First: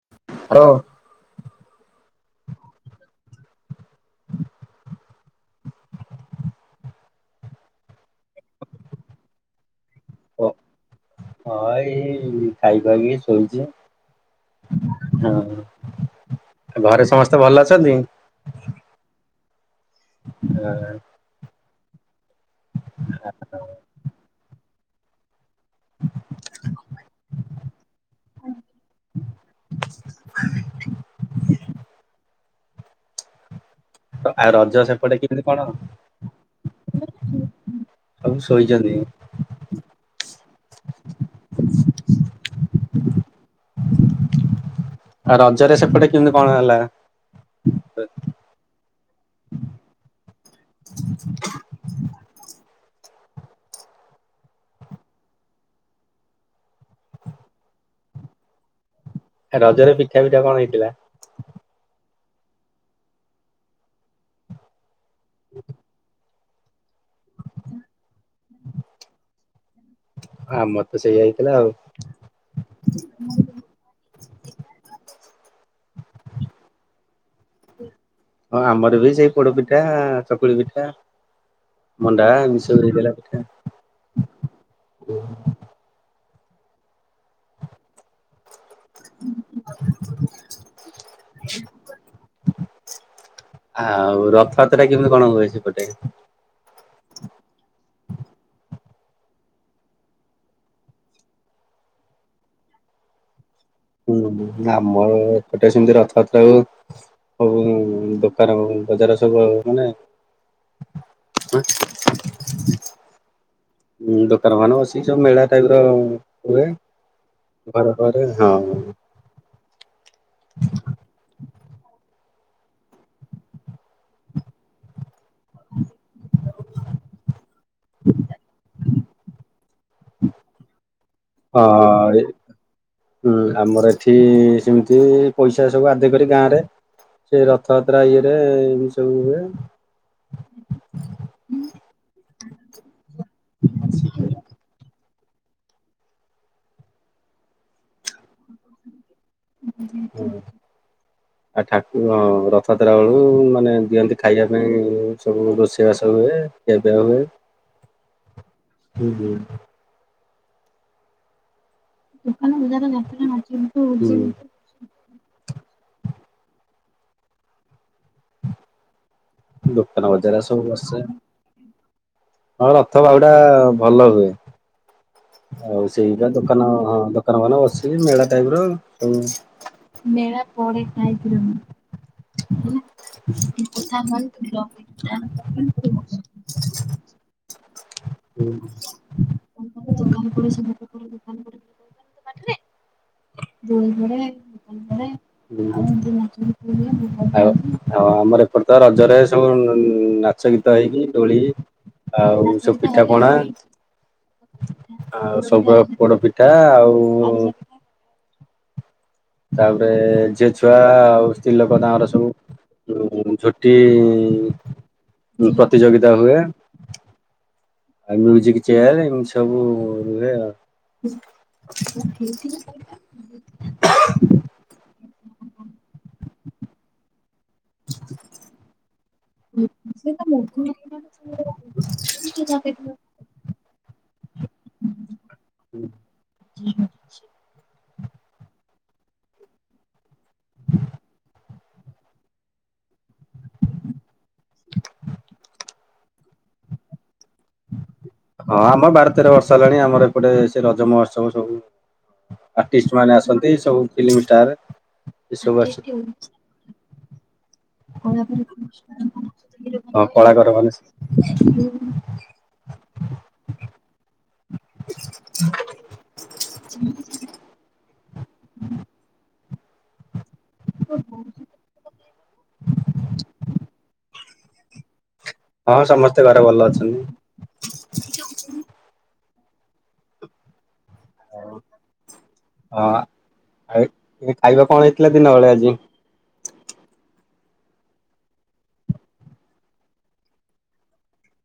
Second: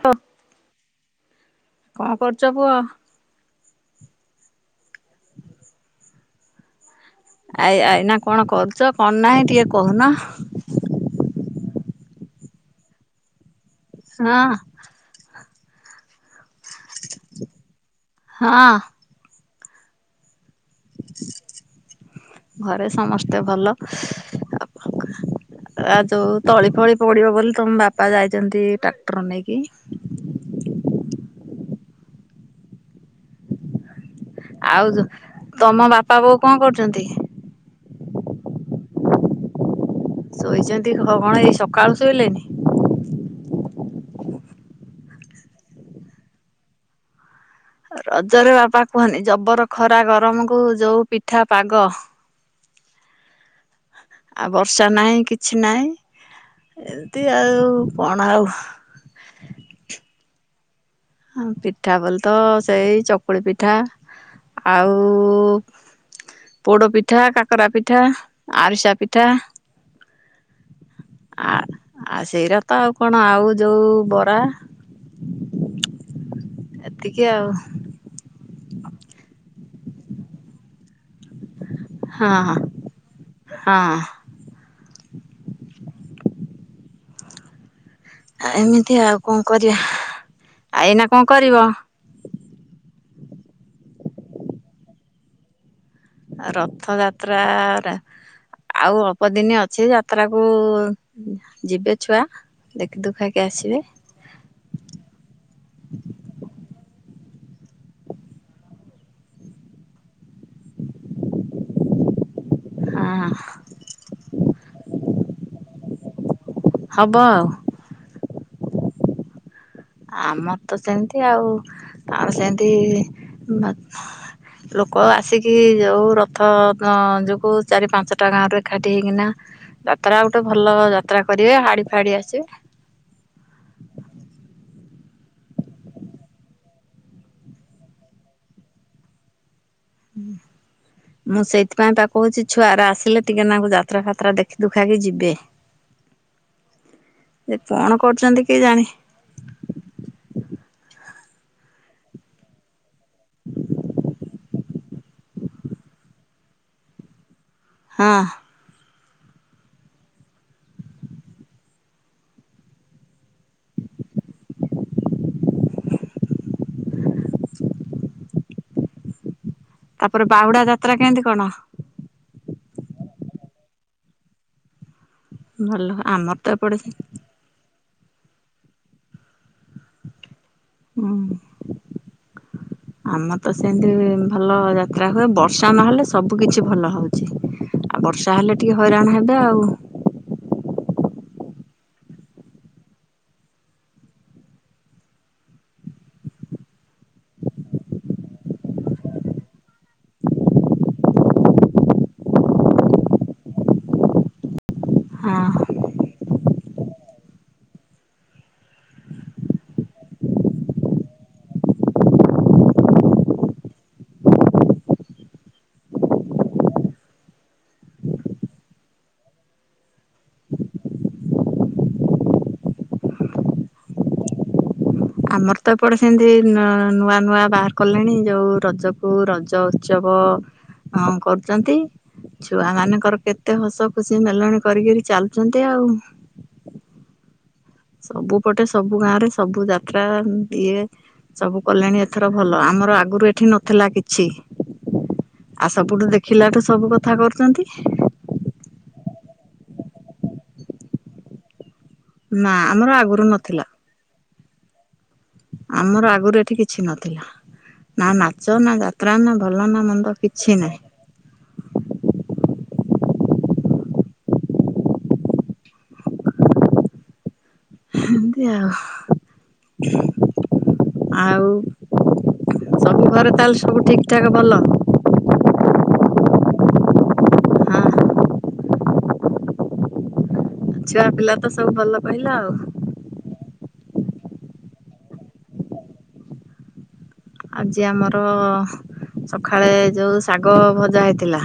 ହଁ ହଉ କଣ କରୁଛ, ପୁଅ? ଆ ଆଇନା କଣ କରୁଛ କଣ ନାହିଁ ଟିକେ କହୁନ। ହଁ ଏଇ ଖାଇକି ଆଇଲି ଶୋଇଛି। ହଁ ହୁଁ, ଘରେ ସମସ୍ତେ ଭଲ ଅଛନ୍ତି? ହଁ। ହୁଁ ଘରେ ସମସ୍ତେ ଭଲ। ଆପଣ? ଆଉ ଯୋଉ ତଳି ଫଳି ପଡିବ ବୋଲି ତମ ବାପା ଯାଇଛନ୍ତି ଟ୍ରାକ୍ଟର ନେଇକି। ଆଉ ରଜ ସେପଟେ କେମିତି କଣ? ତମ ବାପା ବୋଉ କଣ କରୁଛନ୍ତି? ସବୁ ଶୋଇଛନ୍ତି। ଶୋଇଛନ୍ତି କଣ ଏଇ ସକାଳୁ ଶୋଇଲେନି? ଆଉ ରଜରେ ସେପଟେ କେମିତି କଣ ହେଲା? ରଜରେ ବାପା କୁହନି ଜବର ଖରା ଗରମକୁ ଯୋଉ ପିଠା ପାଗ। ଆଉ ବର୍ଷା ନାହିଁ କିଛି ନାହିଁ। ଏମିତି ଆଉ କଣ ଆଉ? ରଜରେ ପିଠା ପିଠା କଣ ହେଇଥିଲା? ଆ ପିଠା ବୋଲି ତ ସେଇ ଚକୁଳି ପିଠା। ଆଉ ପୋଡ ପିଠା, କାକରା ପିଠା, ଆରିସା ପିଠା ଆମର ତ ସେଇଆ ହେଇଥିଲା ଆଉ। ଆଉ ସେଇରା ତ ଆଉ କଣ, ଆଉ ଯୋଉ ବରା। ଏତିକି ଆଉ। ହଁ ଆମର ବି ସେଇ ପୋଡ ପିଠା, ଚକୁଳି ପିଠା। ମଣ୍ଡା ହଁ ଏମିତି ସବୁ ହେଇଥିଲା ପିଠା। ହଁ। ହୁ [unintelligible] ଏମିତି ଆଉ କଣ କରିବା, ଆ ଏଇନା କଣ କରିବ? ଆଉ ରଥଯାତ୍ରା କେମିତି କଣ କୁହ ସେପଟେ? ଆ ରଥଯାତ୍ରା ଆଉ ଅଳ୍ପ ଦିନ ଅଛି, ଯାତ୍ରାକୁ ଯିବେ ଛୁଆ। ଦେଖି ଦୁଖାକି ଆସିବେ। ହୁଁ, ଆମର ଏପଟେ ସେମିତି ରଥଯାତ୍ରା ହଉ ସବୁ ଦୋକାନ ବଜାର ସବୁ ମାନେ [unintelligible] ହଁ। ହଁ, ଦୋକାନ ଫୋକାନ ବସିକି ସବୁ ମେଳା ଟାଇପ ର ହୁଏ। ହବ ଆଉ। ବରବର [unintelligible] ଆମର ତ ସେମତି ଆଉ ତର ସେମତି ଲୋ ଆସିକି ଯଉ ରଥ ଯୋଗୁ ଚାରି ପାଞ୍ଚଟା ଗାଁରେ ଏକାଠି ହେଇକିନା ଯାତ୍ରା ଗୋଟେ ଭଲ ଯାତ୍ରା କରିବେ ହାଡି ଫାଡି ହଁ ଆସିବେ। ହୁଁ ଆମର ଏଠି ସେମିତି ପଇସା ସବୁ ଆଦାୟ କରି ଗାଁ ରେ ସେ ରଥଯାତ୍ରା ଇଏରେ ଏମି ସବୁ ହୁଏ। ହୁଁ। ମୁଁ ସେଇଥିପାଇଁ ତା କହୁଛି ଛୁଆ ଗୁରା ଆସିଲେ ଟିକେ ନାଙ୍କୁ ଯାତ୍ରା ଫାତ୍ରା ଦେଖି ଦୁଖାକି ଯିବେ। ଏ କଣ କରୁଛନ୍ତି କି ଜାଣି। [unintelligible] [unintelligible] ଆଉ ଠାକୁ ହଁ ରଥାଯାତ୍ରା ବେଳୁ ମାନେ ଦିଅନ୍ତି ଖାଇବା ପାଇଁ ସବୁ ରୋଷେଇବାସ ହୁଏ। କେବେ ହୁଏ? ହଁ। ହୁଁ ହୁଁ। ଦୋକାନ ବଜାର [unintelligible] ଦୋକାନ ତାପରେ ବଜାର ସବୁ ବାହୁଡା ଯାତ୍ରା ବସେ କେମିତି କଣ? ହଁ ରଥ ବାହୁଡ଼ା ଟା ଭଲ ହୁଏ। ଭଲ ଆଉ ସେଇରା ଆମର ତ ଦୋକାନ ଏପଟେ ହଁ। [unintelligible] ବସି ମେଳା ଟାଇପ୍ ର ସବୁ ହୁଁ [inaudible] ଆମ ତ ସେମିତି ଭଲ ଯାତ୍ରା ହୁଏ ବର୍ଷା ନହେଲେ ସବୁ କିଛି ଭଲ ହଉଛି। ଆଉ ବର୍ଷା ହେଲେ ଟିକେ ହଇରାଣ ହେବେ ଆଉ। [unintelligible] [unintelligible] ଆଉ ଆଉ ଆମର ଏପଟେ ତ ରଜରେ ସବୁ ନା ନାଚ ଗୀତ ହେଇକି ଦୋଳି ଆଉ ସବୁ ପିଠା ପଣା ହଁ। ଆଉ ସବୁ ପୋଡ ପିଠା ଆଉ ତାପରେ ଝିଅ ଛୁଆ ଆଉ ସ୍ତ୍ରୀଲୋକ ତାଙ୍କର ସବୁ ଉଁ ଝୋଟି ଉ ପ୍ରତିଯୋଗିତା ହୁଏ। ଆଉ ମ୍ୟୁଜିକ ଚେୟାର ଏମତି ସବୁ ହୁଏ ଆଉ। [inaudible] [inaudible] ଆମର ତ ଏପଟେ ସେମତି ନୂଆ ନୂଆ ବାର୍ କଲେଣି ଯୋଉ ରଜକୁ ରଜ ଉତ୍ସବ ଅ କରୁଛନ୍ତି। ଛୁଆ ମାନଙ୍କର କେତେ ହସ ଖୁସି ମେଲଣ କରିକରି ଚାଲୁଛନ୍ତି ଆଉ। ହୁଁ। ସବୁପଟେ ସବୁ ଗାଁ ରେ ସବୁ ଯାତ୍ରା ଏମତି ଇଏ ସବୁ କଲେଣି ଏଥର ଭଲ, ଆମର ଆଗରୁ ଏଠି ନଥିଲା କିଛି। ଆ ସବୁଠୁ ଦେଖିଲାଠୁ ସବୁ କଥା କରୁଛନ୍ତି। ହଁ ଆମ ବାର ତେର ବର୍ଷ ହେଲାଣି ଆମର ଏପଟେ ସେ ରଜ ମହୋତ୍ସବ ସବୁ ନା ଆମର ଆଟିଷ୍ଟ ମାନେ ଆଗରୁ ଆସନ୍ତି ନଥିଲା। ସବୁ ଫିଲ୍ମ ଷ୍ଟାର୍। ଆମର ଆଗରୁ ଏଠି କିଛି ନଥିଲା। ନା ନାଚ ନା ଯାତ୍ରା ନା ଭଲ ନା ହଁ ମନ୍ଦ କଳାକାର କିଛି ନାହିଁ। [inaudible] [inaudible] ହେମତି ଆଉ। ଆଉ ସବୁ ଘରେ ତାହେଲେ ସବୁ ଠିକ୍। ଠାକ୍ ଭଲ। ହଁ ସମସ୍ତେ ଘରେ ଭଲ ଅଛନ୍ତି। ହଁ। ଛୁଆ ପିଲା ତ ସବୁ ଭଲ କହିଲ ଆଉ। ହଁ ଆଉ ଉଁ ଖାଇବା କଣ ହେଇଥିଲା ଦିନ ବେଳେ ଆଜି। ଆଜି ଆମର ସଖାଳେ ଯୋଉ ଶାଗ ଭଜା ହେଇଥିଲା।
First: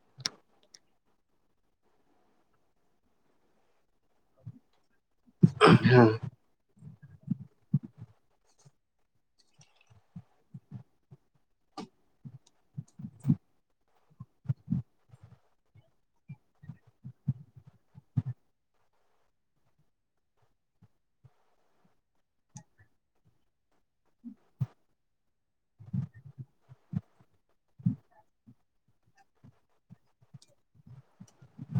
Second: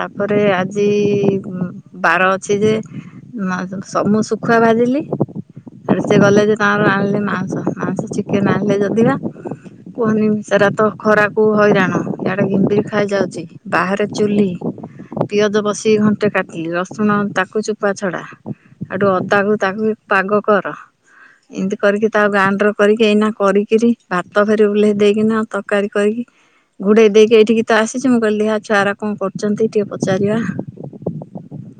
ତାପରେ ଆଜି ଉଁ ବାର ଅଛି ଯେ ମା [unintelligible] ସବୁ ଶୁଖୁଆ ଭାଜିଲି। ତାପରେ ସିଏ ଗଲେ ଯେ ତାଙ୍କର ଆଣିଲେ ମାଉଁସ ମାଉଁସ ଚିକେନ୍ ଆଣିଲେ ଯଦିି ବା କୁହନି ସେରା ତ ଖରାକୁ ହଇରାଣ ଇଆଡେ ଘିମରି ଖାଇଯାଉଚି। ବାହାରେ ଚୁଲି। ପିଆଜ ବସିକି ଘଣ୍ଟେ କାଟିଲି ରସୁଣ ତାକୁ ଚୋପା ଛଡା। ହେଉଠୁ ଅଦାକୁ ତାକୁ ବି ପାଗ କର। ଇନ୍ତି କରିକି ତାକୁ ଗାଆଁଣ୍ଡ୍ର କରିକି ଏଇନା କରିକିରି ଭାତ ଘରି [unintelligible] ଉହ୍ଲେଇ ଦେଇକିନା ତକାରୀ କରିକି ଘୁଡେଇ ଦେଇକି ଏଇଠିକି ତ ଆସିଛି ମୁଁ କହିଲି ଦେଖିଆ ଛୁଆ ଆରା କଁ କରୁଚନ୍ତି ଟିକେ ପଚାରିବା।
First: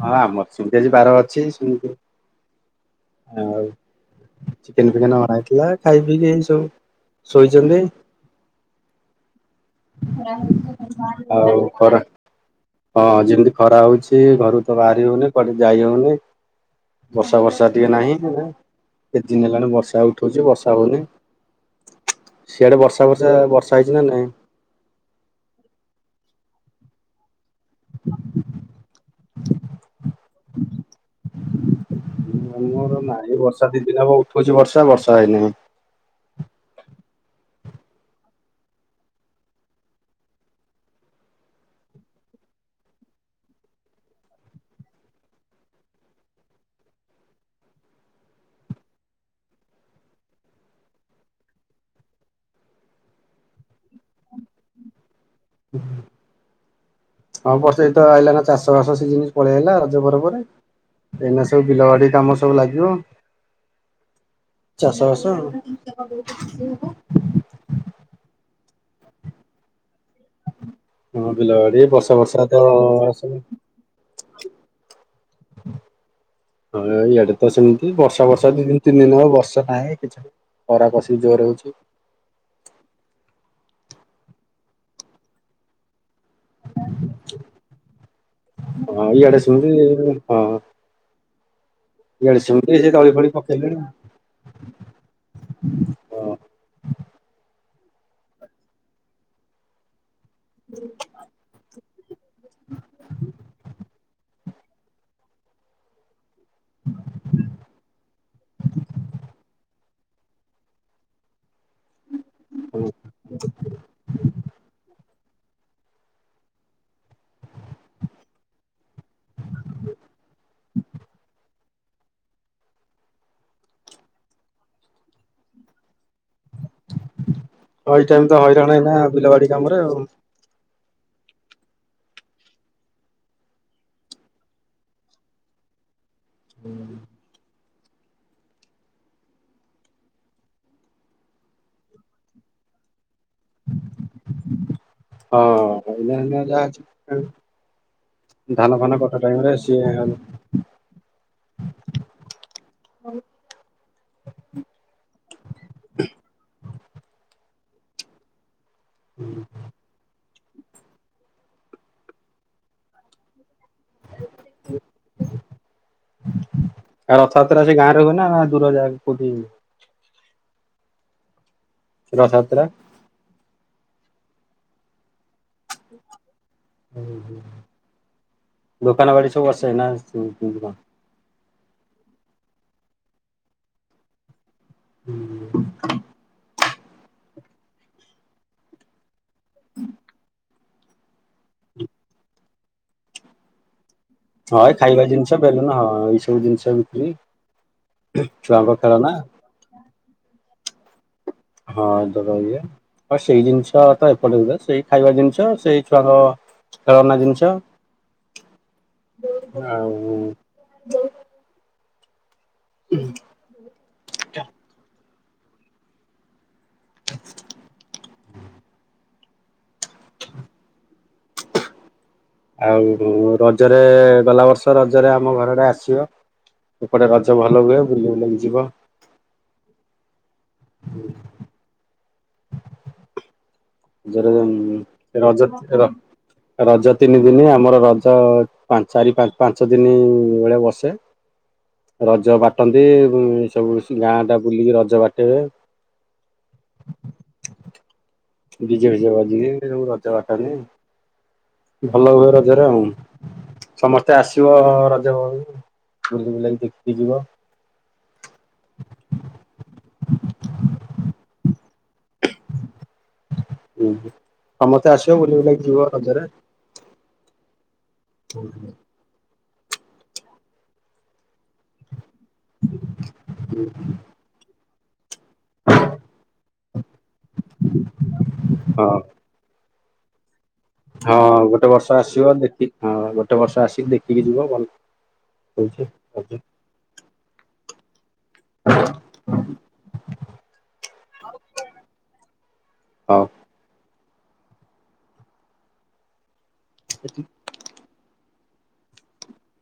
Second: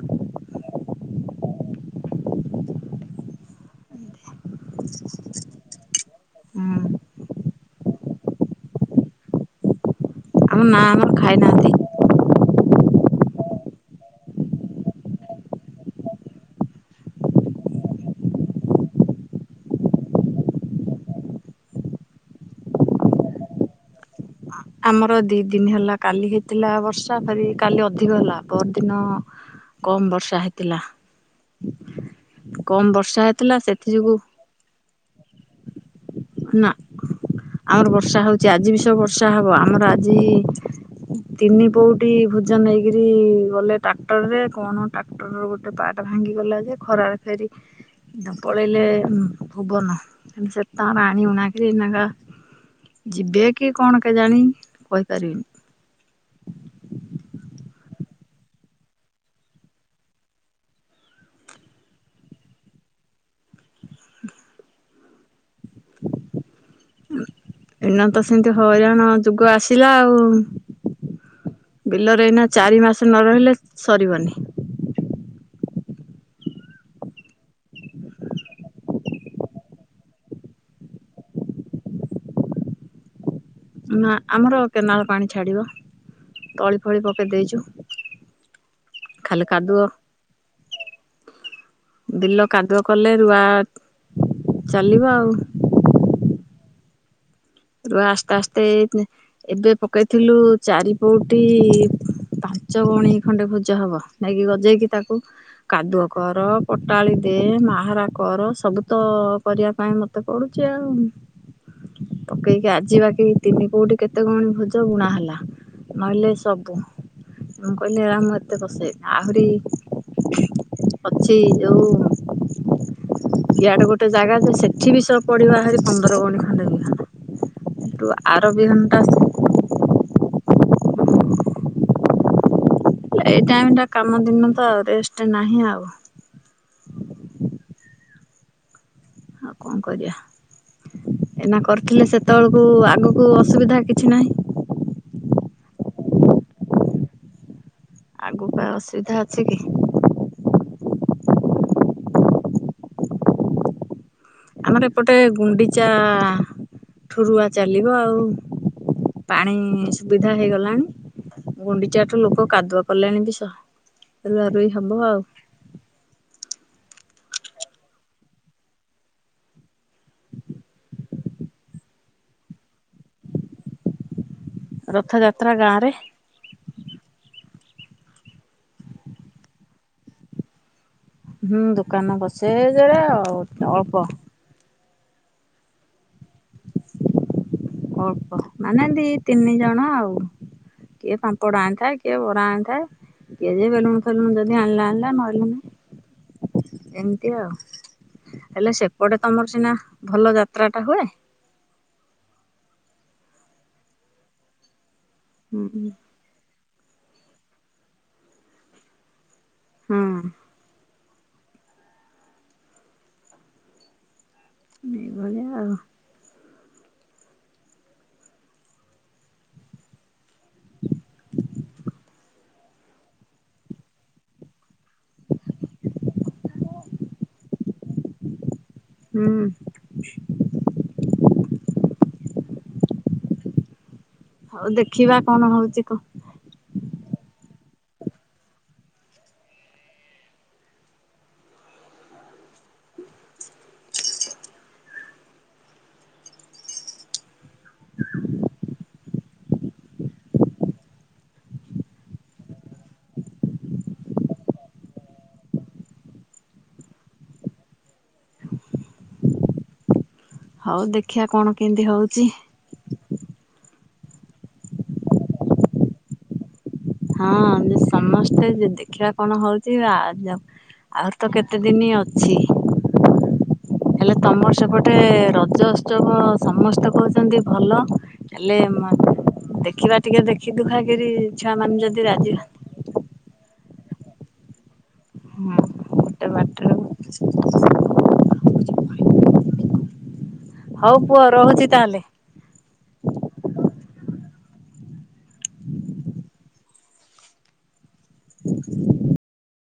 ହଁ ଆମର ସିମତି ଆଜି ବାର ଅଛି ସିମତି ଆଉ ଚିକେନ୍ ଫିକେନ୍ ଅଣା ହେଇଥିଲା ଖାଇ ପିଇକି ଏନ୍ତି ସବୁ ହୁଁ ଶୋଇଛନ୍ତି। ଆମ ନା ଆମର [unintelligible] ଆଉ ଖାଇନାହାନ୍ତି। ଖରା ହଁ ଯେମତି ଖରା ହଉଛି ଘରୁ ତ ବାହାରି ହଉନି କୁଆଡେ ଯାଇ ହଉନି। ବର୍ଷା ଫର୍ଷା ଟିକେ ନାହିଁ ଏଇନା। କେତେ ଦିନ ହେଲାଣି ବର୍ଷା ଉଠଉଚି ବର୍ଷା ହଉନି। ସିଆଡେ ବର୍ଷା ଫର୍ଷା ବର୍ଷା ହେଇଚି ନା ନାଇଁ। ଆମର ଦି ଦିନ ହେଲା କାଲି ହେଇଥିଲା ବର୍ଷା ଫେରି କାଲି ଅଧିକ ହେଲା ପଅରଦିନ କମ୍ ବର୍ଷା ହେଇଥିଲା। କମ୍ ଆମର ନାହିଁ ହେଇଥିଲା ବର୍ଷା ଦି ସେଥି ଦିନ ଯୋଗୁ ହବ ଉଠଉଚି ବର୍ଷା ବର୍ଷା ହେଇ ନାହିଁ। ନା ଆମର ବର୍ଷା ହଉଚି ଆଜି ବି ସବୁ ବର୍ଷ୍ ତା ହବ ଆମର ଆଜି ତିନି ପୋଉଟି ଭୋଜ ନେଇକରି ଗଲେ ଟ୍ରାକ୍ଟରରେ କଣ ଟାକ୍ [unintelligible] ଆଉ ଗୋଟେ ପାଟେ ଭାଙ୍ଗିଗଲା ଯେ ଖରାରେ ଫେରି ଦ ପଳେଇଲେ ଉଁ ଭୁବନ [unintelligible] ସେଠି ତାଙ୍କର ଆଣି ଉଣାକିରି [unintelligible] ଯିବେ କି କଣ କେଜାଣି କହିପାରିବିନି। [unintelligible] ହଁ ବଷେଇ ତ ଆଇଲା ନା ଚାଷ ବାସ ସିଜିନି ପଳେଇଆଇଲା ରଜ ପରେ ପରେ। ଏଇନା ସବୁ ବିଲ ବାଡି କାମ ସବୁ ଲାଗିବ। ଚାଷବାସ ଏଇନା ତ ସେମତି ହଇରାଣ ଯୁଗ ଆସିଲା ଆଉ। ହଁ ବିଲ ବାଡି ବର୍ଷା ବିଲରେ ବର୍ଷା ଏଇନା ତ ଚାରି ମାସେ ନ ଆସୁନି। ରହିଲେ ସରିବନି। ହଁ ଇଆଡେ ତ ସିମତି ବର୍ଷା ବର୍ଷା ଦିନ ତିନି ଦିନ ହବ ବର୍ଷା ନାହିଁ କିଛି ଖରା ବଶୀ ଜୋରେ ହଉଛି। ନା ଆମର କେନାଳ ପାଣି ଛାଡିବ। ତଳି ଫଳି ପକେ ଦେଇଛୁ, ହଁ ଇଆଡେ ଖାଲି ସେମିତି କାଦୁଅ। ହଁ ଇଆଡେ ବିଲ ସେମିତି କାଦୁଅ ସେ ତଳି କଲେ ଫଳି ରୁଆ ପକେଇଲେଣି ହଁ। ଚାଲିବ ଆଉ, ରୁଆ ଆସ୍ତା ଆସ୍ତେ ଏବେ ପକେଇଥିଲୁ ଚାରିପଉଟି ପାଞ୍ଚ ଗଉଣୀ ଖଣ୍ଡେ ଭୋଜ ହବ ନେଇକି ଗଜେଇକି ତାକୁ କାଦୁଅ କର, ପଟାଳି ଦେ, ମାହାରା କର, ସବୁ ତ କରିବା ପାଇଁ ମୋ [unintelligible] ପଢୁଛି ଆଉ। ପକେଇକି ଆଜିିବାକି ତିନି କୋଉଠି କେତେ ଗଉଣି ଭୋଜ ବୁଣା ହେଲା, ନହେଲେ ସବୁ ମୁଁ କହିଲି [unintelligible] ଆହୁରି, ଅଛି ଆଉ। ଇଆଡେ ଗୋଟେ ଜାଗା ଯେ, ସେଠି ବି ସ ପଡିବହାରି ପନ୍ଦର ଗଉଣୀ। [unintelligible] ଆଇଟା ବି ତ ହଇରାଣ ହଇଥାନ୍ତା ବିଲବାଡି କାମରେ ଆଉ। ଏଇ ଟାଇମ୍ ଟା କାମ ଦିନ ତ, ରେଷ୍ଟ ନାହିଁ ଆଉ। ହୁଁ [unintelligible] କଣ କରିବା। ଏନା କରିଥିଲେ ସେତେବେଳକୁ ଆଗକୁ ଅସୁବିଧା କିଛି ନାହିଁ। ହଁ। [unintelligible] ଆଗକୁ ଆଉ ଧାନ ଫାନ ଅସୁବିଧା କଟା ଅଛି ଟାଇମ କି ରେ ସିଏ ଆଉ ଆମର ଏପଟେ ଗୁଣ୍ଡିଚା ଠୁରୁଆ ଚାଲିବ ଆଉ। ପାଣି ସୁବିଧା ହେଇଗଲାଣି, ଗୁଣ୍ଡିଚାଠୁ ଲୋକ କାଦୁଅ କଲେଣି ବି ସହ ରୁଆ ରୁହି ହବ ଆଉ। ଆଉ ରଥଯାତ୍ରା ସେ ଗାଁ ରେ ହୁଏ ନାଁ, ଦୂର ଯାଗ କୋଉଠି। ଶୁଭ ରଥଯାତ୍ରା। ରଥଯାତ୍ରା ଗାଁ ରେ ହୁଁ ହୁଁ, ଦୋକାନବାଡି ସବୁ ବସେ ନାଁ କେମିତି କଣ? ହୁଁ ଦୋକାନ ବସେ ଯେ ଅ ଅଳ୍ପ। ହୁଁ। ଅଳ୍ପ ମାନେ ଦି ତିନି ଜଣ ଆଉ। କିଏ ପାମ୍ପଡ଼ ଆଣିଥାଏ, କିଏ ବରା ଆଣିଥାଏ, କିଏ ଯେ ବେଲୁନୁ। ହଁ ଏ ଖାଇବା ଜିନିଷ ବେଲୁନ ହଁ, ଏଇ ସବୁ ଜିନିଷ ବିକି ଏମିତି ଆଉ ଛୁଆ ହେଲେ ଙ୍କ ଖେଳନା। ସେପଟେ ତମର ସିନା ଭଲ ଯାତ୍ରାଟା ହୁଏ। ହଁ ଦବା ଇଏ ଆ ସେଇ ଜିନିଷ ତ ଏପଟେ ହୁଏ, ସେଇ ଖାଇବା ଜିନିଷ। ତ ହୁଁ ସେଇ ଛୁଆଙ୍କ ଖେଳନା ଜିନିଷ। ହୁଁ ଆଉ। ଉଁ ହୁଁ। ଏ ଭଳି ଆଉ ହ ଆଉ ରଜରେ ଗଲା ବର୍ଷ ରଜରେ ଆମ ଘର ଆଡେ ଆସିବ। ଏପଟେ ରଜ ଭଲ ହୁଏ, ବୁଲ ବା ଯିବ। ହୁଁ। ହୁଁ। ଜୋର ହଉ ଦେଖିବା ଉଁ କଣ ହଉଛି କ ରଜ ତିନି ଦିନେ ଆମର ରଜ ପାଞ୍ଚାରି ପା ପାଞ୍ଚ ଦିନ ବେଳେ ବସେ। ରଜ ବାଟନ୍ତି। ସବୁ ମିଶି ଗାଁ ଟା ବୁଲିକି ରଜ ବାଟିବେ। [unintelligible] [unintelligible] ଦିଜେ ଫିଜେ ବାଜିକି ସବୁ ରଜ ବାଟନ୍ତି। ଭଲ ହୁଏ ରଜରେ ଆଉ ସମସ୍ତେ ଆସିବ ରଜ ବେଳକୁ, ବୁଲି ବୁଲାକି ଦେଖିକି ଯିବ। ହଉ ଦେଖିବା କଣ କେମିତି ହଉଛି? ହୁଁ, ସମସ୍ତେ ଆସିବ ବୁଲି ବୁଲାକି ଯିବ ରଜରେ। ହଁ, ଆମେ ସମସ୍ତେ ଜେ ଦେଖିବା କଣ ହଉଛି ଆଉ, ଆହୁରି ତ କେତେ ଦିନ ଅଛି। ହୁଁ ହେଲେ ତମର ସେପଟେ ର ରଜ ଉତ୍ସବ ସମସ୍ତେ କହୁଛନ୍ତି ଭଲ, ହେଲେ ହଁ ଦେଖିବା ଟିକେ ଦେ ଦେଖି ଦୁଖା କିରି ହଁ ଛୁଆ ଗୋଟେ ମାନେ ବର୍ଷ ଆସିବ ଦେଖି ହଁ, ଗୋଟେ ବର୍ଷ ଆସିକି ଦେଖିକି ଯିବ। ଭଲ ହଁ, ହଉଛି। ଗୋଟେ ବାଟରେ [unintelligible] ହଉ ପୁଅ ରହୁଛି ତାହେଲେ। ହଉ [unintelligible]